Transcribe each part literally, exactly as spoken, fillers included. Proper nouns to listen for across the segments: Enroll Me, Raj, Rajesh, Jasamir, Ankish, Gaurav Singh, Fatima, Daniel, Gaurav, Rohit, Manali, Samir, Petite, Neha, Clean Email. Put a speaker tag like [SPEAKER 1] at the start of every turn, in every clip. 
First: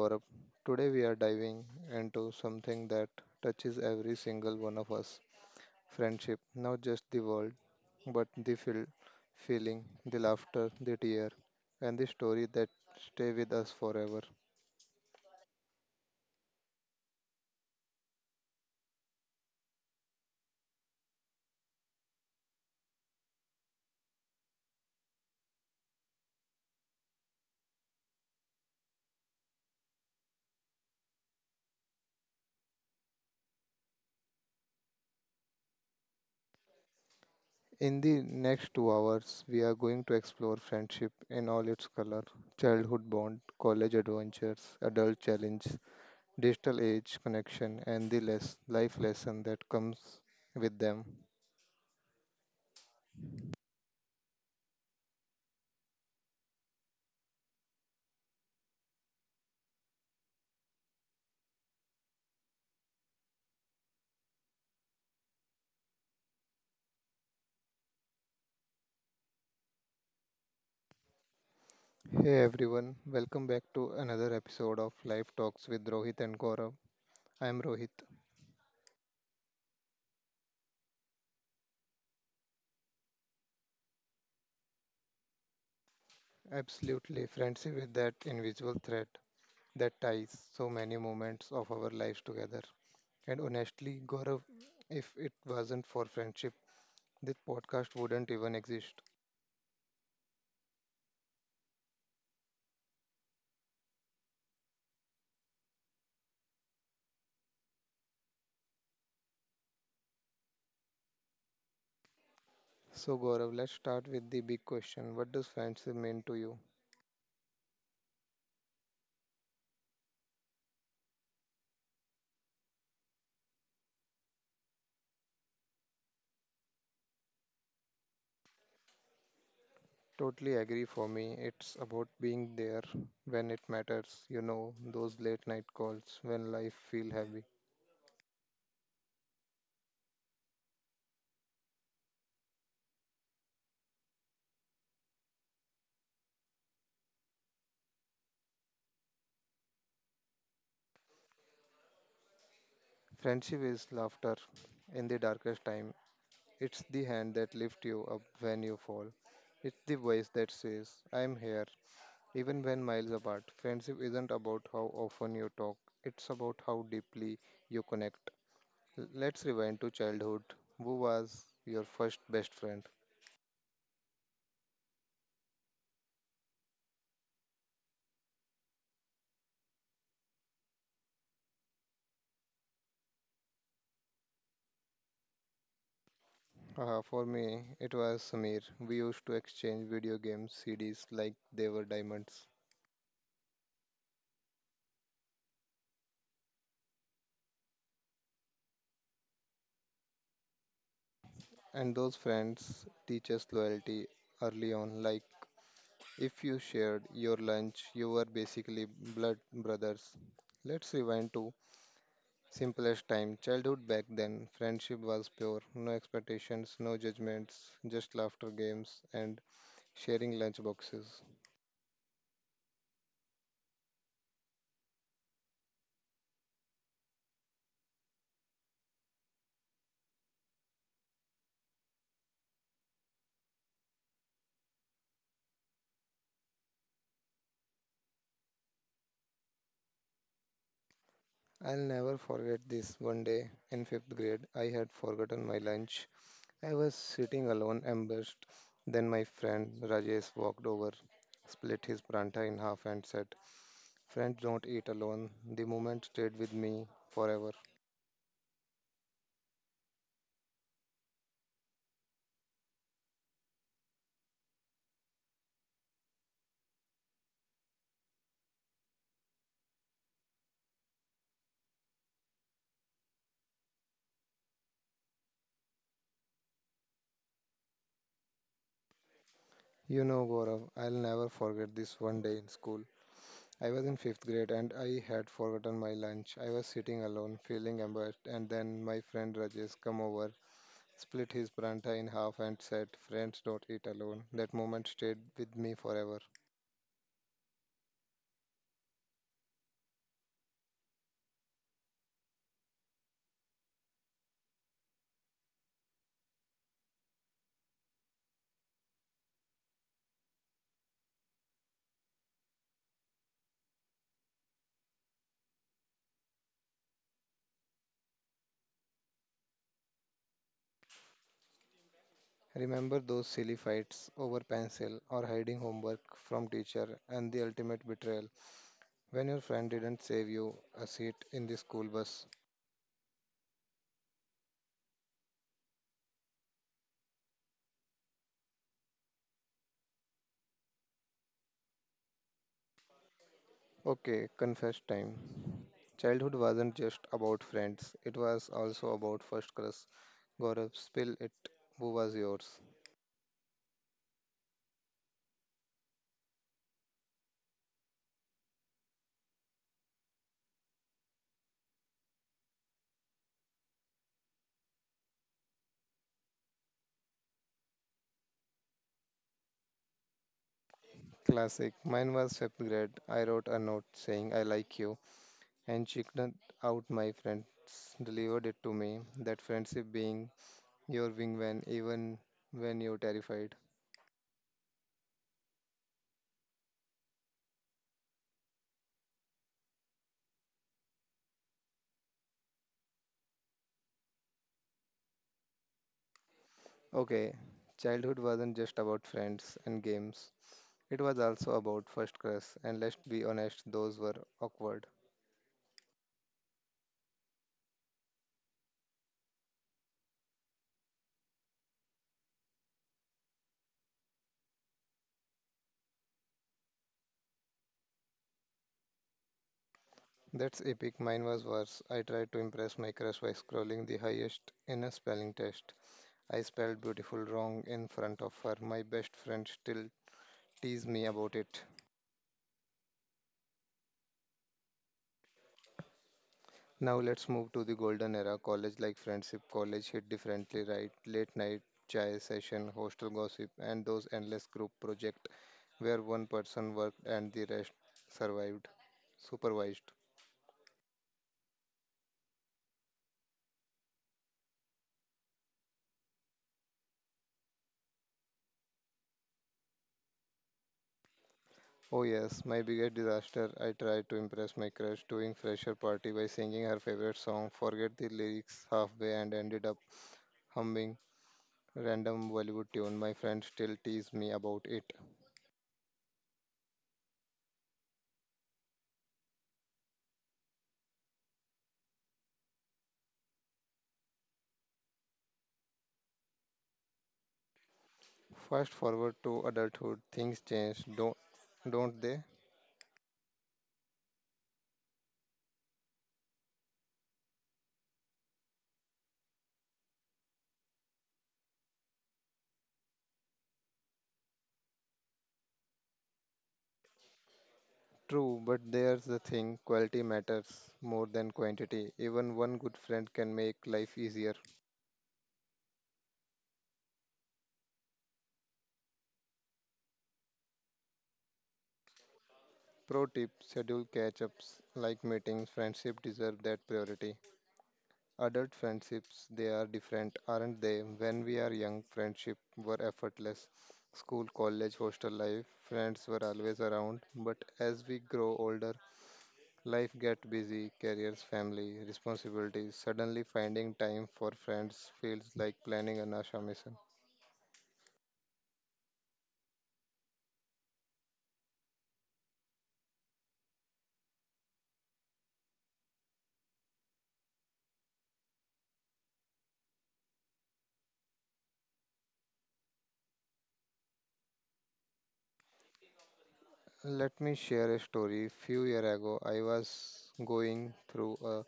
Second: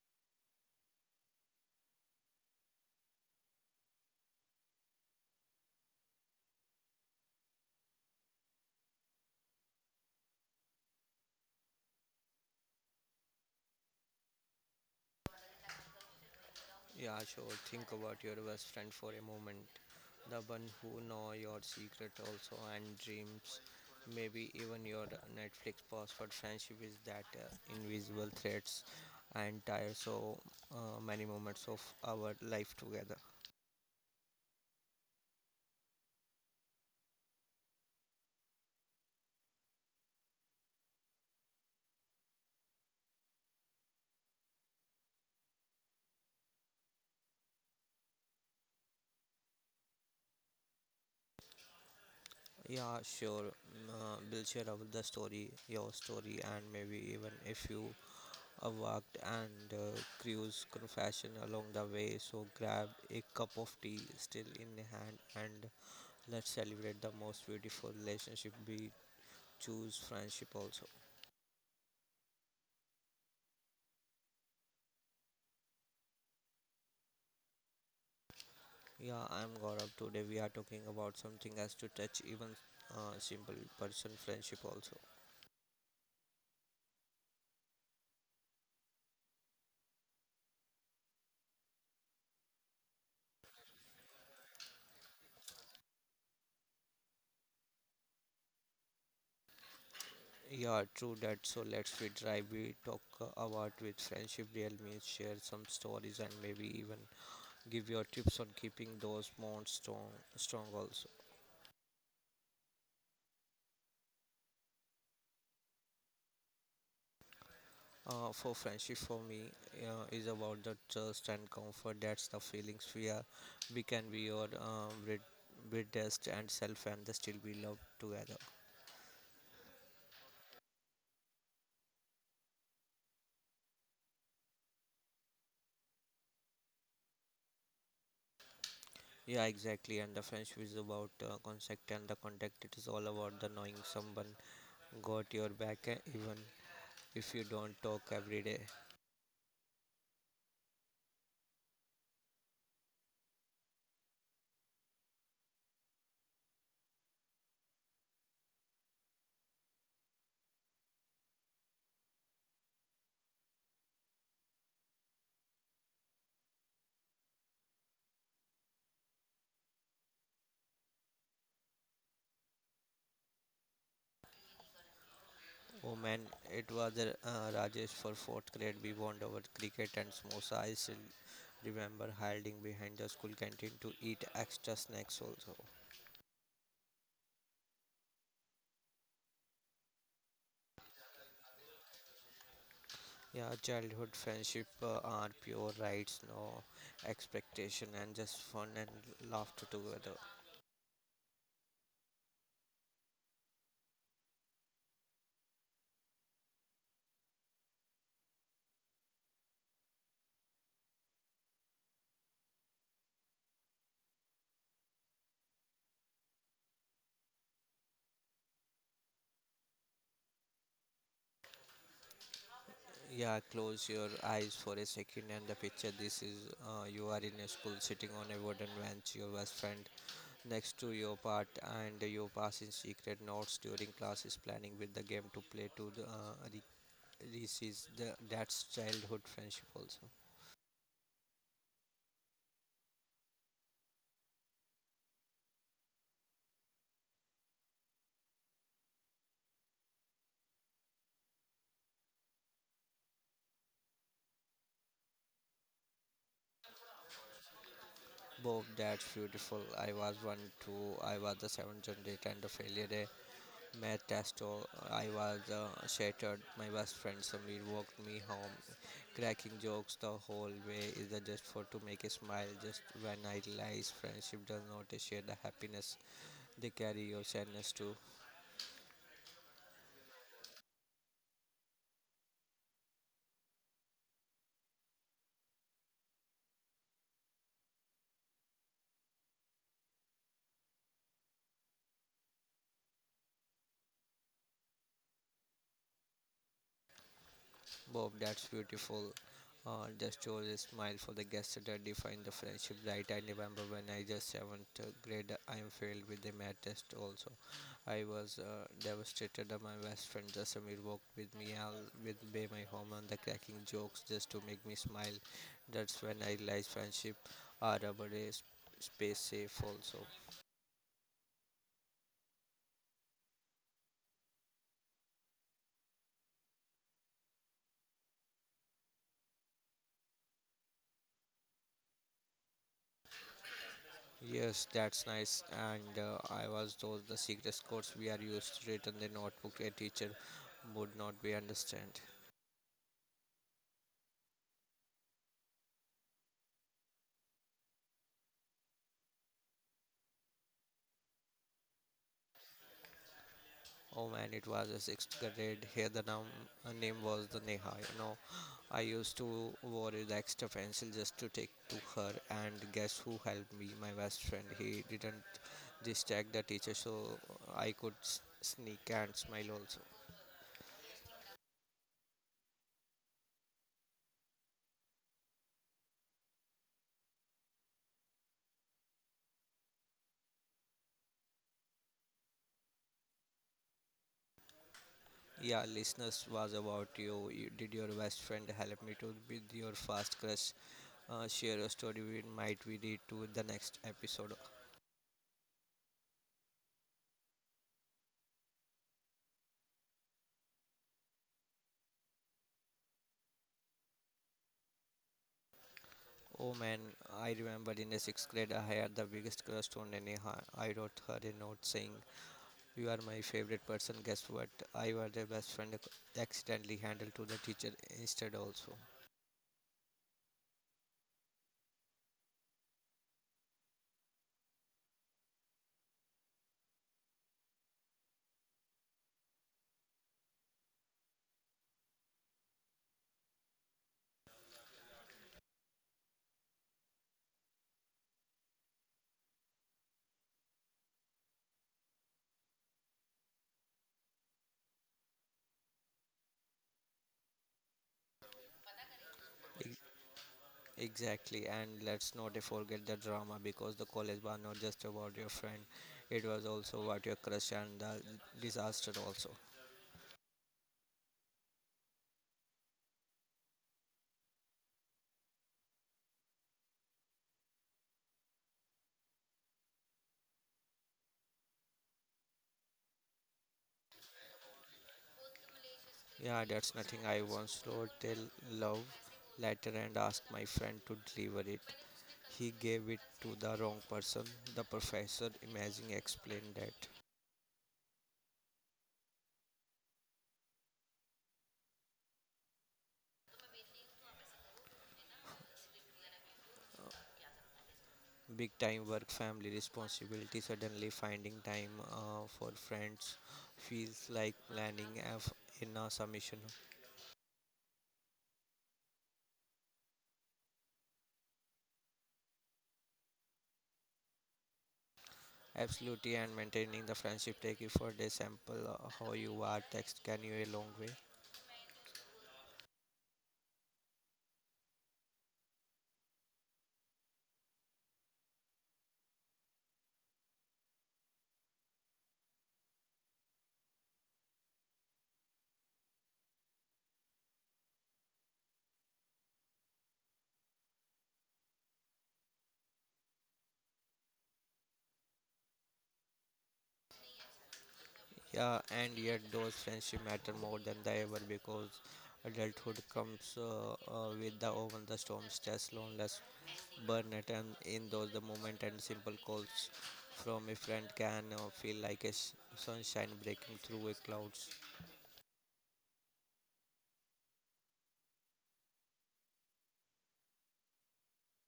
[SPEAKER 1] Gaurav. Today we are diving into something that touches every single one of us friendship, not just the world, but the feel, feeling, the laughter, the tear, and the story that stay with us forever.
[SPEAKER 2] Yeah, sure. Think about your best friend for a moment. The one who know your secret also and dreams. Maybe even your Netflix password friendship is that uh, invisible threads and tire so uh, many moments of our life together.
[SPEAKER 1] In the next two hours, we are going to explore friendship in all its color childhood bond, college adventures, adult challenge, digital age connection, and the less life lesson that comes with them.
[SPEAKER 2] Yeah, sure. Mm, Uh, we'll share about the story, your story, and maybe even if you uh, walked and uh, cruise confession along the way. So grab a cup of tea still in hand and let's celebrate the most beautiful relationship we choose friendship also.
[SPEAKER 1] Hey everyone, welcome back to another episode of Life Talks with Rohit and Gaurav. I am Rohit.
[SPEAKER 2] Yeah, I'm Gaurav. Today we are talking about something as to touch even uh, simple person friendship also.
[SPEAKER 1] Absolutely, friendship is that invisible thread that ties so many moments of our lives together. And honestly, Gaurav, if it wasn't for friendship, this podcast wouldn't even exist.
[SPEAKER 2] Yeah, true that. So let's we try we talk uh, about with friendship real means share some stories and maybe even give your tips on keeping those bonds strong strong also.
[SPEAKER 1] So, Gaurav, let's start with the big question. What does friendship mean to you?
[SPEAKER 2] Uh, for friendship, for me, uh, is about the trust and comfort. That's the feelings we are. We can be your um, brid- bridest and self, and they still be loved together.
[SPEAKER 1] Totally agree. For me, it's about being there when it matters. You know, those late night calls when life feels heavy.
[SPEAKER 2] Yeah, exactly. And the friendship is about uh, contact and the contact. It is all about the knowing someone got your back, eh, even if you don't talk every day.
[SPEAKER 1] Friendship is laughter in the darkest time. It's the hand that lifts you up when you fall. It's the voice that says, "I am here," even when miles apart. Friendship isn't about how often you talk, it's about how deeply you connect. L- Let's rewind to childhood. Who was your first best friend?
[SPEAKER 2] Oh man, it was uh, Rajesh for fourth grade. We bond over cricket and samosa. I still remember hiding behind the school canteen to eat extra snacks also.
[SPEAKER 1] Uh, for me, it was Samir. We used to exchange video games C Ds like they were diamonds.
[SPEAKER 2] Yeah, childhood friendship uh, are pure rights, no expectation, and just fun and laughter together.
[SPEAKER 1] And those friends teach us loyalty early on, like if you shared your lunch, you were basically blood brothers. Let's rewind to simplest time, childhood back then. Friendship was pure, no expectations, no judgments, just laughter games and sharing lunch boxes.
[SPEAKER 2] Yeah, close your eyes for a second and the picture. This is uh, you are in a school sitting on a wooden bench, your best friend next to your part, and you passing secret notes during classes, planning with the game to play to the uh, re- recess. The, that's childhood friendship also.
[SPEAKER 1] I'll never forget this one day in fifth grade. I had forgotten my lunch. I was sitting alone, embarrassed. Then my friend Rajesh walked over, split his pranta in half, and said, "Friends don't eat alone." The moment stayed with me forever.
[SPEAKER 2] Bob, that's beautiful. I was one too. I was the seventh generation and the failure. Math test all, I was uh, shattered. My best friend Samir walked me home, cracking jokes the whole way. Is that just for to make a smile? Just when I realize friendship does not share the happiness, they carry your sadness too.
[SPEAKER 1] You know, Gaurav, I'll never forget this one day in school. I was in fifth grade and I had forgotten my lunch. I was sitting alone, feeling embarrassed, and then my friend Rajesh come over, split his pranta in half, and said, "Friends, don't eat alone." That moment stayed with me forever.
[SPEAKER 2] Bob, that's beautiful. Uh, just chose a smile for the guest that define the friendship, right? I remember when I just seventh grade, I am failed with the math test. Also, I was uh, devastated. That My best friend Jasamir walked with me all with by my home and the cracking jokes just to make me smile. That's when I realized friendship are about a s- space safe also.
[SPEAKER 1] Remember those silly fights over pencil or hiding homework from teacher and the ultimate betrayal when your friend didn't save you a seat in the school bus.
[SPEAKER 2] Yes, that's nice. And uh, I was told the secret codes we are used to written the notebook a teacher would not be understand.
[SPEAKER 1] Okay, confess time. Childhood wasn't just about friends, it was also about first crush. Gaurav, spill it. Who was yours?
[SPEAKER 2] Oh man, it was a sixth grade. Here the num- uh, name was the Neha. You know, I used to worry the extra pencil just to take to her. And guess who helped me? My best friend. He didn't distract the teacher, so I could s- sneak and smile also.
[SPEAKER 1] Classic. Mine was fifth grade. I wrote a note saying I like you and chickened out. My friends delivered it to me. That friendship being your wingman even when you're terrified.
[SPEAKER 2] Yeah, listeners was about you. you. Did your best friend help me to with your first crush? Uh, share your story. We might we read to the next episode.
[SPEAKER 1] Okay, childhood wasn't just about friends and games. It was also about first crush, and let's be honest, those were awkward.
[SPEAKER 2] Oh man, I remember in the sixth grade I had the biggest crush on any. ha- I wrote her a note saying, "You are my favorite person." Guess what? I was their best friend. Accidentally handed to the teacher instead also.
[SPEAKER 1] That's epic. Mine was worse. I tried to impress my crush by scrolling the highest in a spelling test. I spelled beautiful wrong in front of her. My best friend still tease me about it. Now let's move to the golden era college like friendship, college hit differently, right? Late night chai session, hostel gossip, and those endless group project where one person worked and the rest survived,
[SPEAKER 2] E-
[SPEAKER 1] supervised.
[SPEAKER 2] Exactly, and let's not forget the drama because the college was not just about your friend; it was also about your crush and the disaster also.
[SPEAKER 1] Oh yes, my biggest disaster. I tried to impress my crush during fresher party by singing her favorite song, forget the lyrics halfway and ended up humming random Bollywood tune. My friends still tease me about it.
[SPEAKER 2] Yeah, that's nothing. I once wrote a love letter and asked my friend to deliver it. He gave it to the wrong person. The professor, imagine, explained that
[SPEAKER 1] Fast forward to adulthood, things change, don't don't they?
[SPEAKER 2] big time work, family responsibility, suddenly finding time uh, for friends feels like planning F in a submission.
[SPEAKER 1] True, but there's the thing quality matters more than quantity. Even one good friend can make life easier.
[SPEAKER 2] Absolutely, and maintaining the friendship take effort. A sample uh, how you are text can you a long way.
[SPEAKER 1] Pro tip schedule catch ups like meetings, friendship deserve that priority. Adult friendships, they are different, aren't they? When we are young, friendship were effortless. School, college, hostel life, friends were always around. But as we grow older, life gets busy, careers, family, responsibilities. Suddenly finding time for friends feels like planning an asha.
[SPEAKER 2] Yeah, and yet those friendships matter more than they ever because adulthood comes uh, uh, with the over the storm, stress, loneliness, burnout, and in those the moment and simple calls from a friend can uh, feel like a s- sunshine breaking through a clouds.
[SPEAKER 1] Let me share a story. Few year ago, I was going through a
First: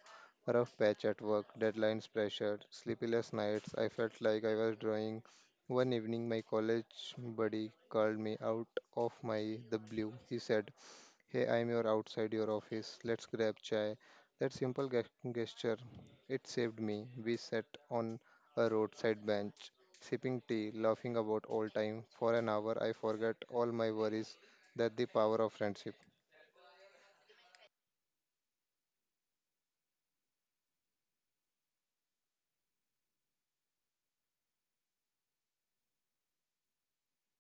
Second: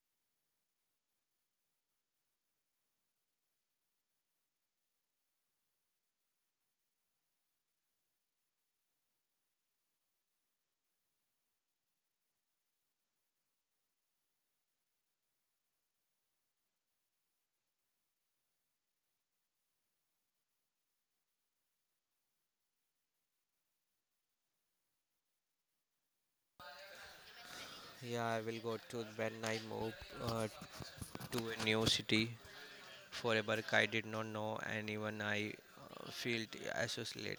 [SPEAKER 1] rough patch at work, deadlines pressured, sleepless nights. I felt like I was drawing. One evening, my college buddy called me out of my the blue. He said, "Hey, I'm your outside your office. Let's grab chai." That simple ge- gesture, it saved me. We sat on a roadside bench, sipping tea, laughing about old time. For an hour, I forgot all my worries. That the power of friendship.
[SPEAKER 2] Yeah, I will go to when I move uh, to a new city. Forever, I did not know anyone. I uh, felt associated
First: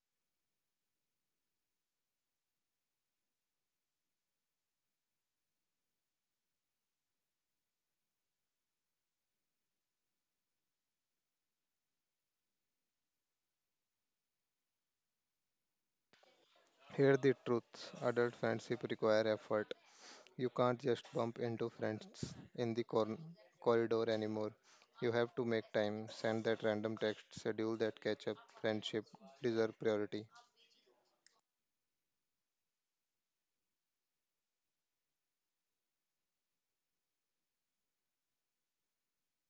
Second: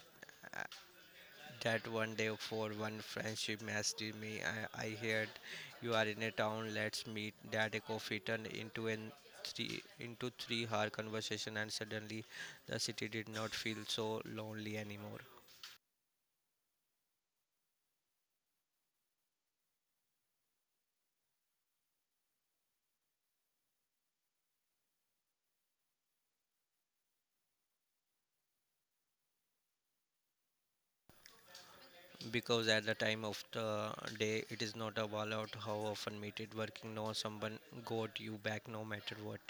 [SPEAKER 2] that one day for one friendship messaged me. I, I heard you are in a town. Let's meet. That a coffee turned into an three into three hour conversation, and suddenly the city did not feel so lonely anymore.
[SPEAKER 1] Here the truth. Adult friendship require effort. You can't just bump into friends in the cor- corridor anymore. You have to make time, send that random text, schedule that catch up. Friendship deserve priority.
[SPEAKER 2] Because at the time of the day, it is not about how often meet it. Working no, someone got you back no matter what.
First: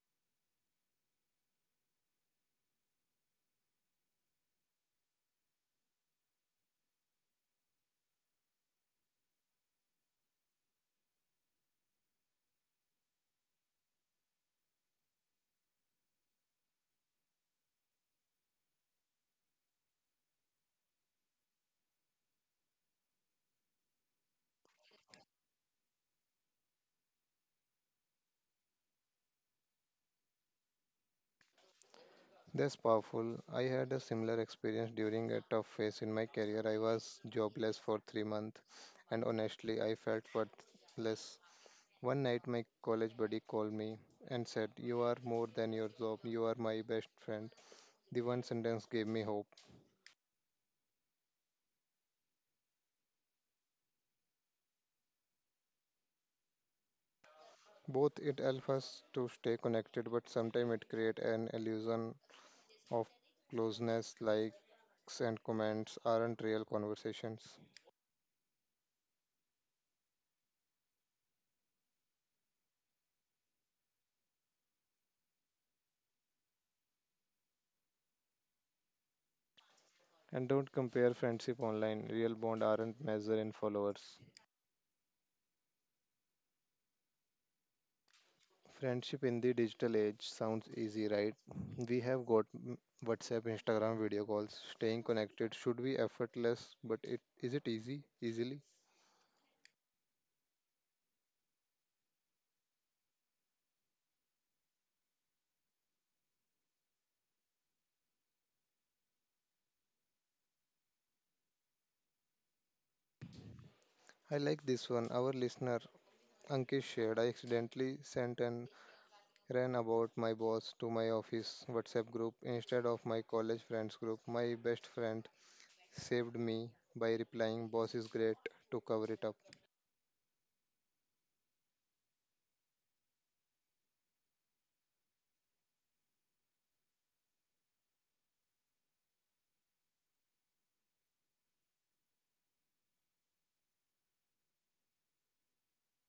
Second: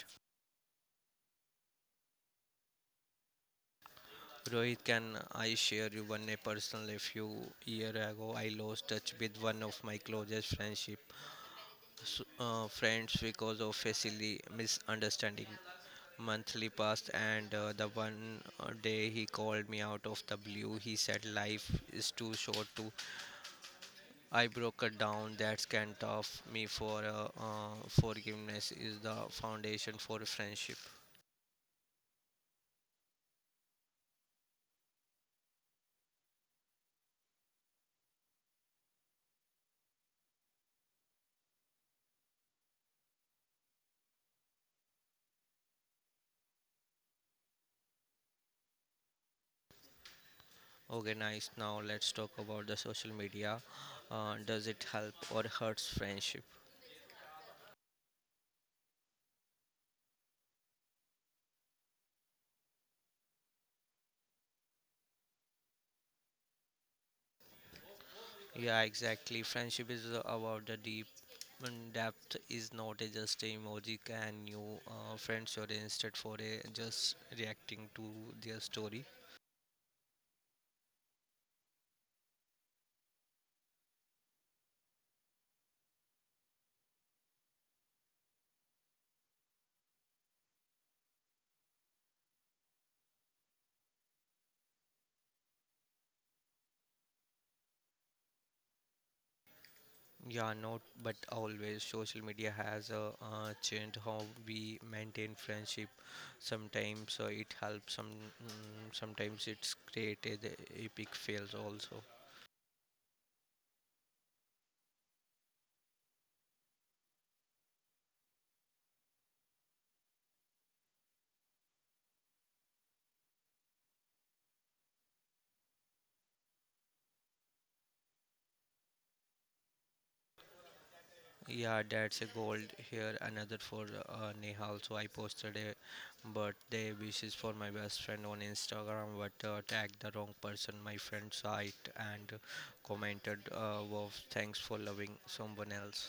[SPEAKER 2] Rohit, can I share you one a personal? A few year ago, I lost touch with one of my closest friendship s- uh, friends because of facility misunderstanding monthly passed and uh, the one uh, day he called me out of the blue. He said life is too short to I broke it down. That's kind of me for uh, uh, forgiveness is the foundation for a friendship.
[SPEAKER 1] That's powerful. I had a similar experience during a tough phase in my career. I was jobless for three months, and honestly, I felt worthless. One night, my college buddy called me and said, "You are more than your job. You are my best friend." The one sentence gave me hope.
[SPEAKER 2] Okay, nice. Now let's talk about the social media. Uh, does it help or hurts friendship?
[SPEAKER 1] Both it helps us to stay connected, but sometimes it creates an illusion of closeness, likes, and comments aren't real conversations.
[SPEAKER 2] Yeah, exactly. Friendship is about the deep and depth is not a just a emoji can you uh, friends or instead for a just reacting to their story.
[SPEAKER 1] And don't compare friendship online. Real bond aren't measured in followers. Friendship in the digital age sounds easy, right? We have got mm, WhatsApp, Instagram video calls. Staying connected should be effortless, but it is it easy? Easily?
[SPEAKER 2] Yeah, not but always social media has uh, uh, changed how we maintain friendship. Sometimes uh, it helps, some mm, sometimes it's created epic fails also.
[SPEAKER 1] I like this one. Our listener Ankish shared. I accidentally sent and ran about my boss to my office WhatsApp group instead of my college friends group. My best friend saved me by replying, "Boss is great," to cover it up.
[SPEAKER 2] Yeah, that's a gold here. Another for uh, Nehal. So I posted a birthday wishes for my best friend on Instagram, but uh, tagged the wrong person. My friend saw it and commented, uh, "Wow, thanks for loving someone else."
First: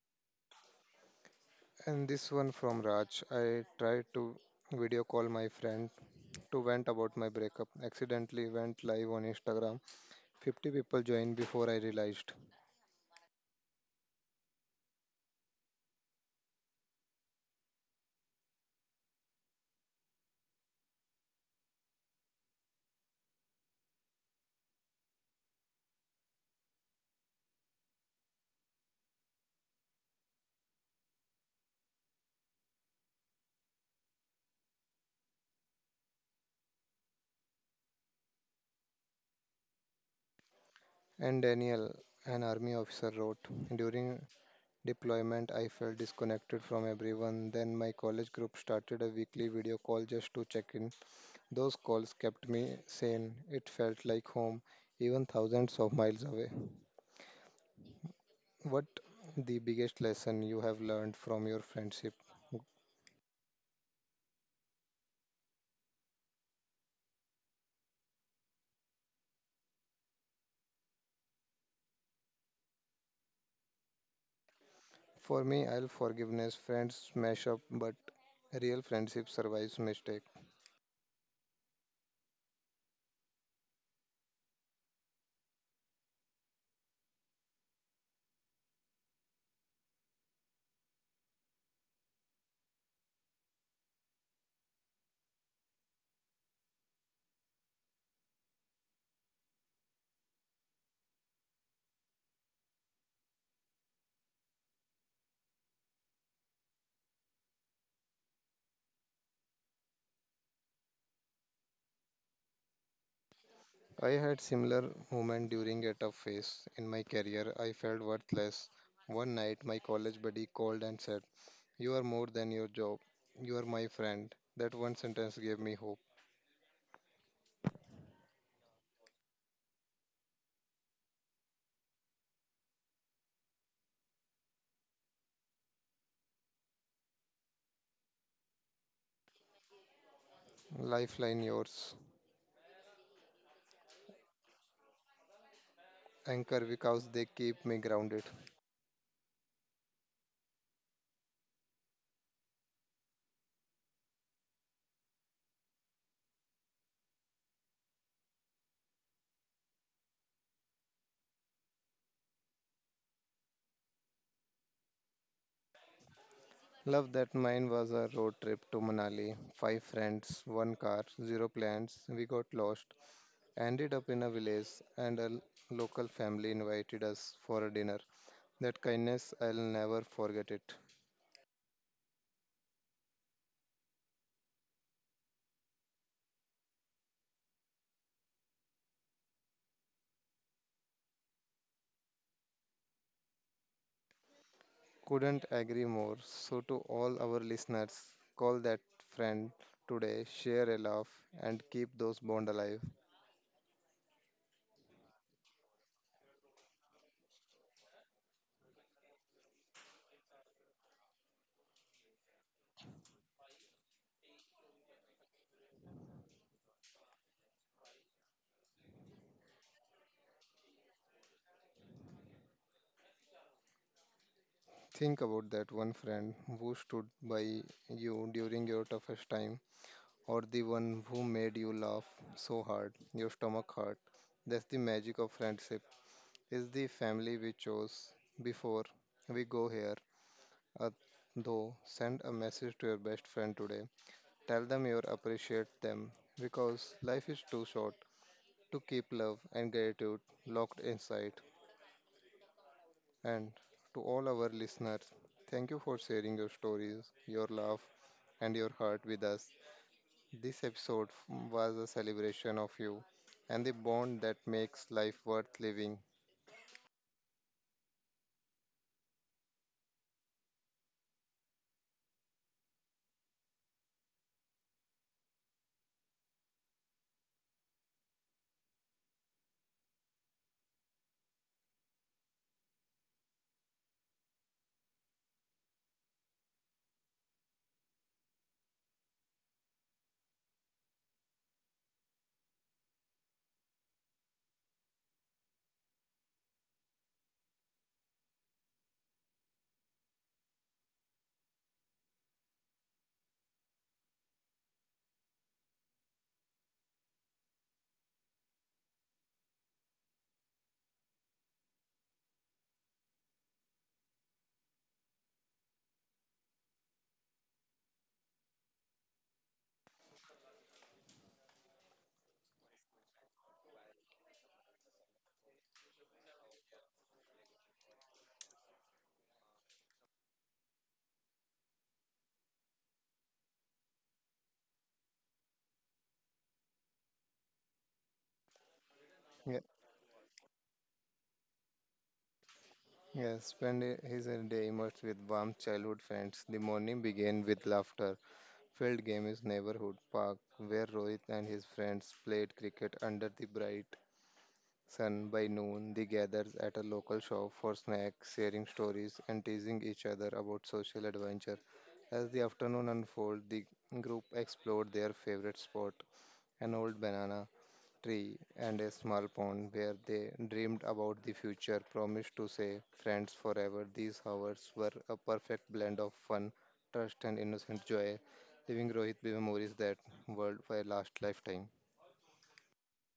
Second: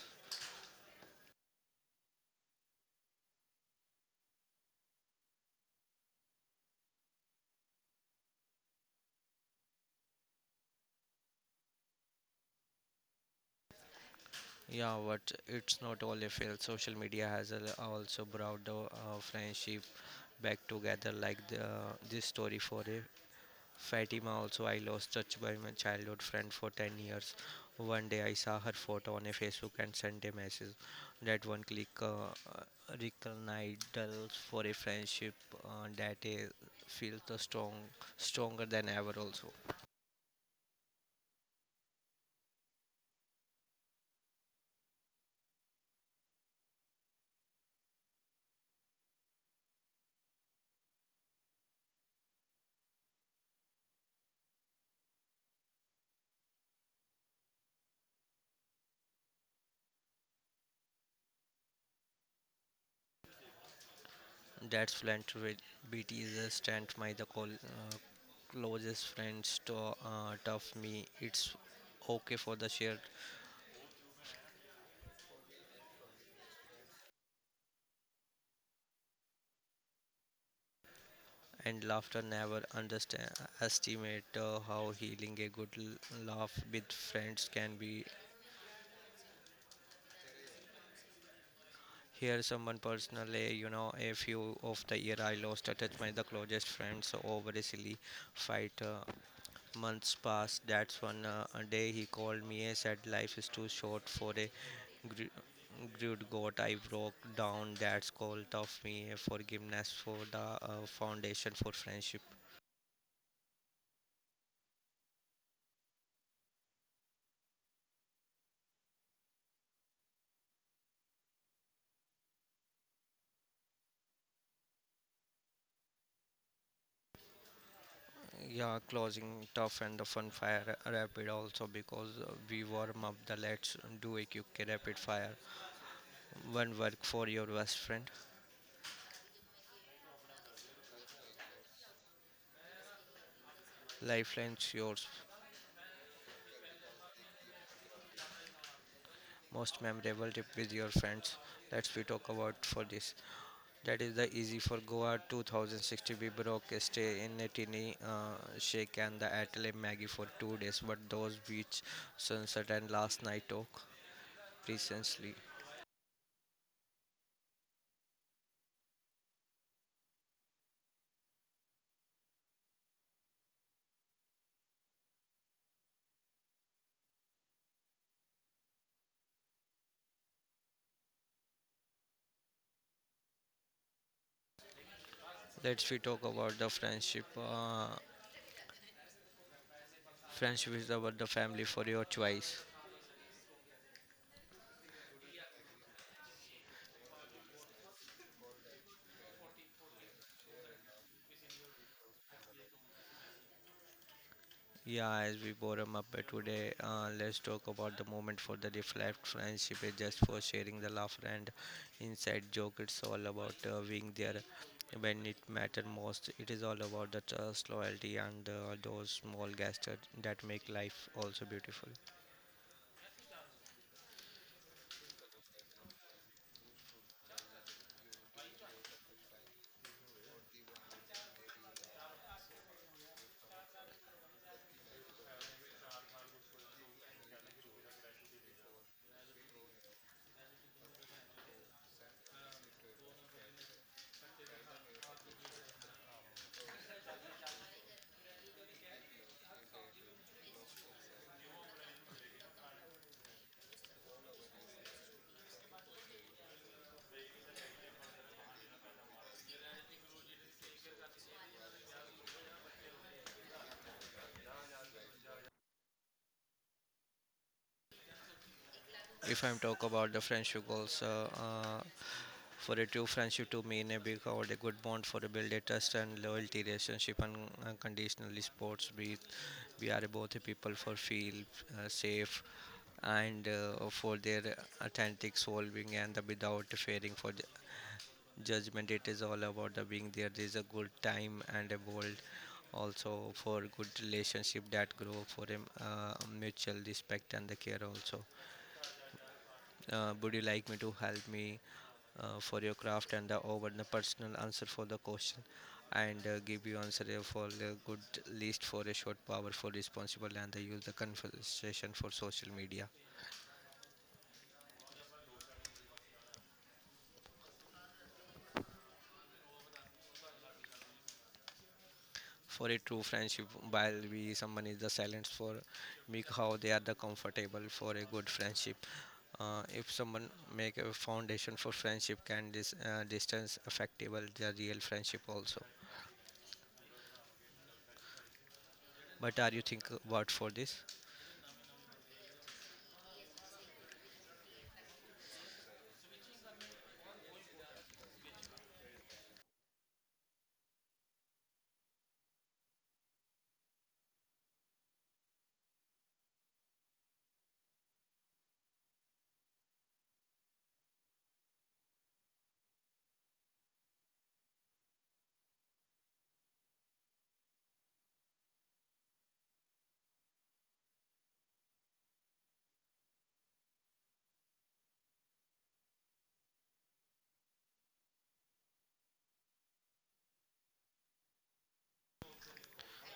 [SPEAKER 1] And this one from Raj. I tried to video call my friend to vent about my breakup. Accidentally went live on Instagram. fifty people joined before I realized.
[SPEAKER 2] Yeah, but it's not all a fail. Social media has al- also brought the uh, friendship back together, like the uh, this story for a Fatima also I lost touch by my childhood friend for ten years. One day I saw her photo on a Facebook and sent a message that one click uh, rekindles for a friendship uh, that is feels the strong stronger than ever also.
[SPEAKER 1] And Daniel, an army officer, wrote during deployment, I felt disconnected from everyone. Then my college group started a weekly video call just to check in. Those calls kept me sane. It felt like home, even thousands of miles away. What the biggest lesson you have learned from your friendship?
[SPEAKER 2] That's friend with B T is a stand my the call, uh, closest friends to uh, tough me. It's okay for the share
[SPEAKER 1] For me, I'll forgiveness. Friends smash up, but real friendship survives mistake.
[SPEAKER 2] and laughter never underestimate uh, how healing a good l- laugh with friends can be here someone personally. You know a few of the year I lost a touch my the closest friends over a silly fight. Uh, months passed. That's one uh, a day he called me and said life is too short for a gr- good God, I broke down. That's called of me forgiveness for the uh, foundation for friendship.
[SPEAKER 1] I had similar moment during a tough phase in my career. I felt worthless. One night, my college buddy called and said, "You are more than your job. You are my friend." That one sentence gave me hope.
[SPEAKER 2] Yeah, closing tough and the fun fire rapid also because uh, we warm up the let's do a quick rapid fire. One work for your best friend.
[SPEAKER 1] Lifeline yours,
[SPEAKER 2] Lifelines yours.
[SPEAKER 1] anchor because they keep me grounded.
[SPEAKER 2] Most memorable tip with your friends. Let's we talk about for this. That is the easy for Goa twenty sixty. We broke a stay in a tiny uh, shake and the Atelier Maggie for two days, but those beach sunset and last night talk recently.
[SPEAKER 1] Love that. Mine was a road trip to Manali. Five friends, one car, zero plans. We got lost. Ended up in a village and a l- local family invited us for a dinner. That kindness, I'll never forget it.
[SPEAKER 2] Let's we talk about the friendship. Uh, Friendship is about the family for your choice.
[SPEAKER 1] Couldn't agree more. So, to all our listeners, call that friend today, share a laugh, and keep those bonds alive.
[SPEAKER 2] Yeah, as we bore up by today, uh, let's talk about the moment for the reflect. Friendship is just for sharing the laughter and inside joke. It's all about uh, being there when it matters most. It is all about the trust, loyalty, and uh, those small gestures that make life also beautiful.
[SPEAKER 1] Think about that one friend who stood by you during your toughest time, or the one who made you laugh so hard, your stomach hurt. That's the magic of friendship. It's the family we chose. Before we go here. Uh, though, send a message to your best friend today. Tell them you appreciate them because life is too short to keep love and gratitude locked inside. And to all our listeners, thank you for sharing your stories, your love, and your heart with us. This episode was a celebration of you and the bond that makes life worth living.
[SPEAKER 2] If I'm talk about the friendship goals, uh, uh, for a true friendship to mean a big or a good bond for a build a trust and loyalty relationship and unconditionally sports we we are both the people for feel uh, safe and uh, for their authentic solving and the without fearing for the judgment it is all about the being there there is a good time and a world also for good relationship that grow for a uh, mutual respect and the care also uh, would you like me to help me uh, for your craft and the over the personal answer for the question and uh, give you answer uh, for the good list for a short powerful responsible and they use the conversation for social media for a true friendship while we someone is the silence for me how they are the comfortable for a good friendship. Uh, if someone make a foundation for friendship can this uh, distance affectable the real friendship also but are
[SPEAKER 1] Yeah.
[SPEAKER 2] you think about for this?
[SPEAKER 1] Yes, spend i- his day immersed with warm childhood friends. The morning began with laughter. Field game is neighborhood park where Rohit and his friends played cricket under the bright sun. By noon, they gathered at a local shop for snacks, sharing stories and teasing each other about social adventure. As the afternoon unfolded, the group explored their favorite spot, an old banana tree, and a small pond where they dreamed about the future, promised to say friends forever. These hours were a perfect blend of fun, trust, and innocent joy, leaving Rohit with memories that world for a last lifetime.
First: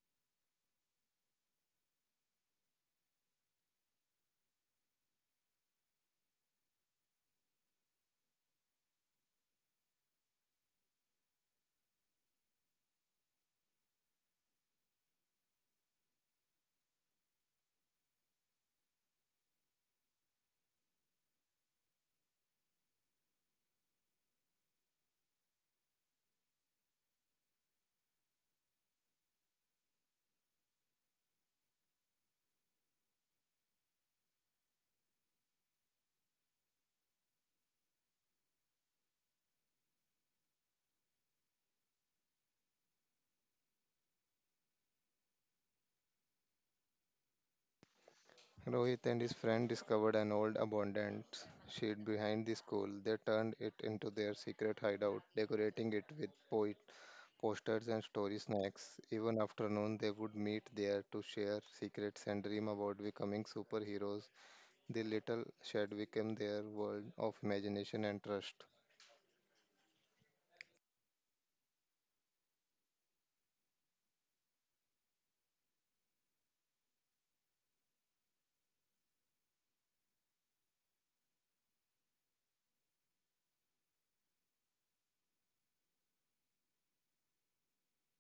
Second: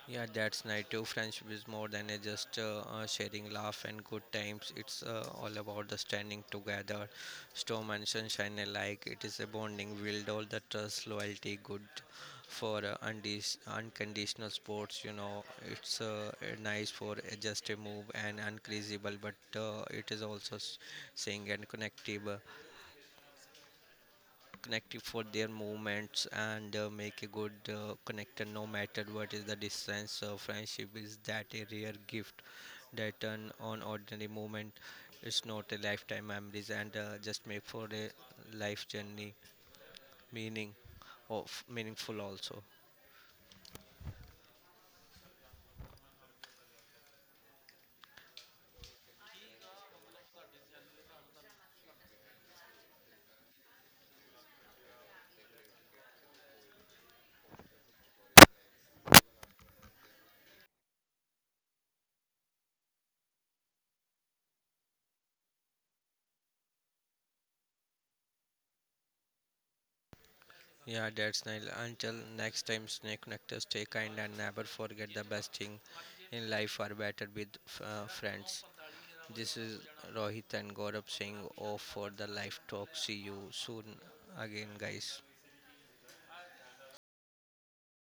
[SPEAKER 2] Yeah, that's nice too. Friendship is more than a just uh, uh, sharing laugh and good times. It's uh, all about the standing together, storm and sunshine alike. It is a bonding, build all the trust, loyalty, good for uh, undis- unconditional sports. You know, it's uh, uh, nice for uh, just a move and uncreasable, but uh, it is also s- saying and connective connective for their movements and uh, make a good uh, connector no matter what is the distance. Uh, friendship is that a rare gift that turn on ordinary moment. It's not a lifetime memories and uh, just make for a life journey meaning of meaningful also.
[SPEAKER 1] Rohit and his friend discovered an old abandoned shed behind the school. They turned it into their secret hideout, decorating it with poet posters and story snacks. Even afternoon, they would meet there to share secrets and dream about becoming superheroes. The little shed became their world of imagination and trust.
[SPEAKER 2] Yeah, that's nice. Until next time, stay connected, stay kind, and never forget the best thing in life are better with uh, friends. This is Rohit and Gaurav Singh off for the live talk. See you soon again, guys.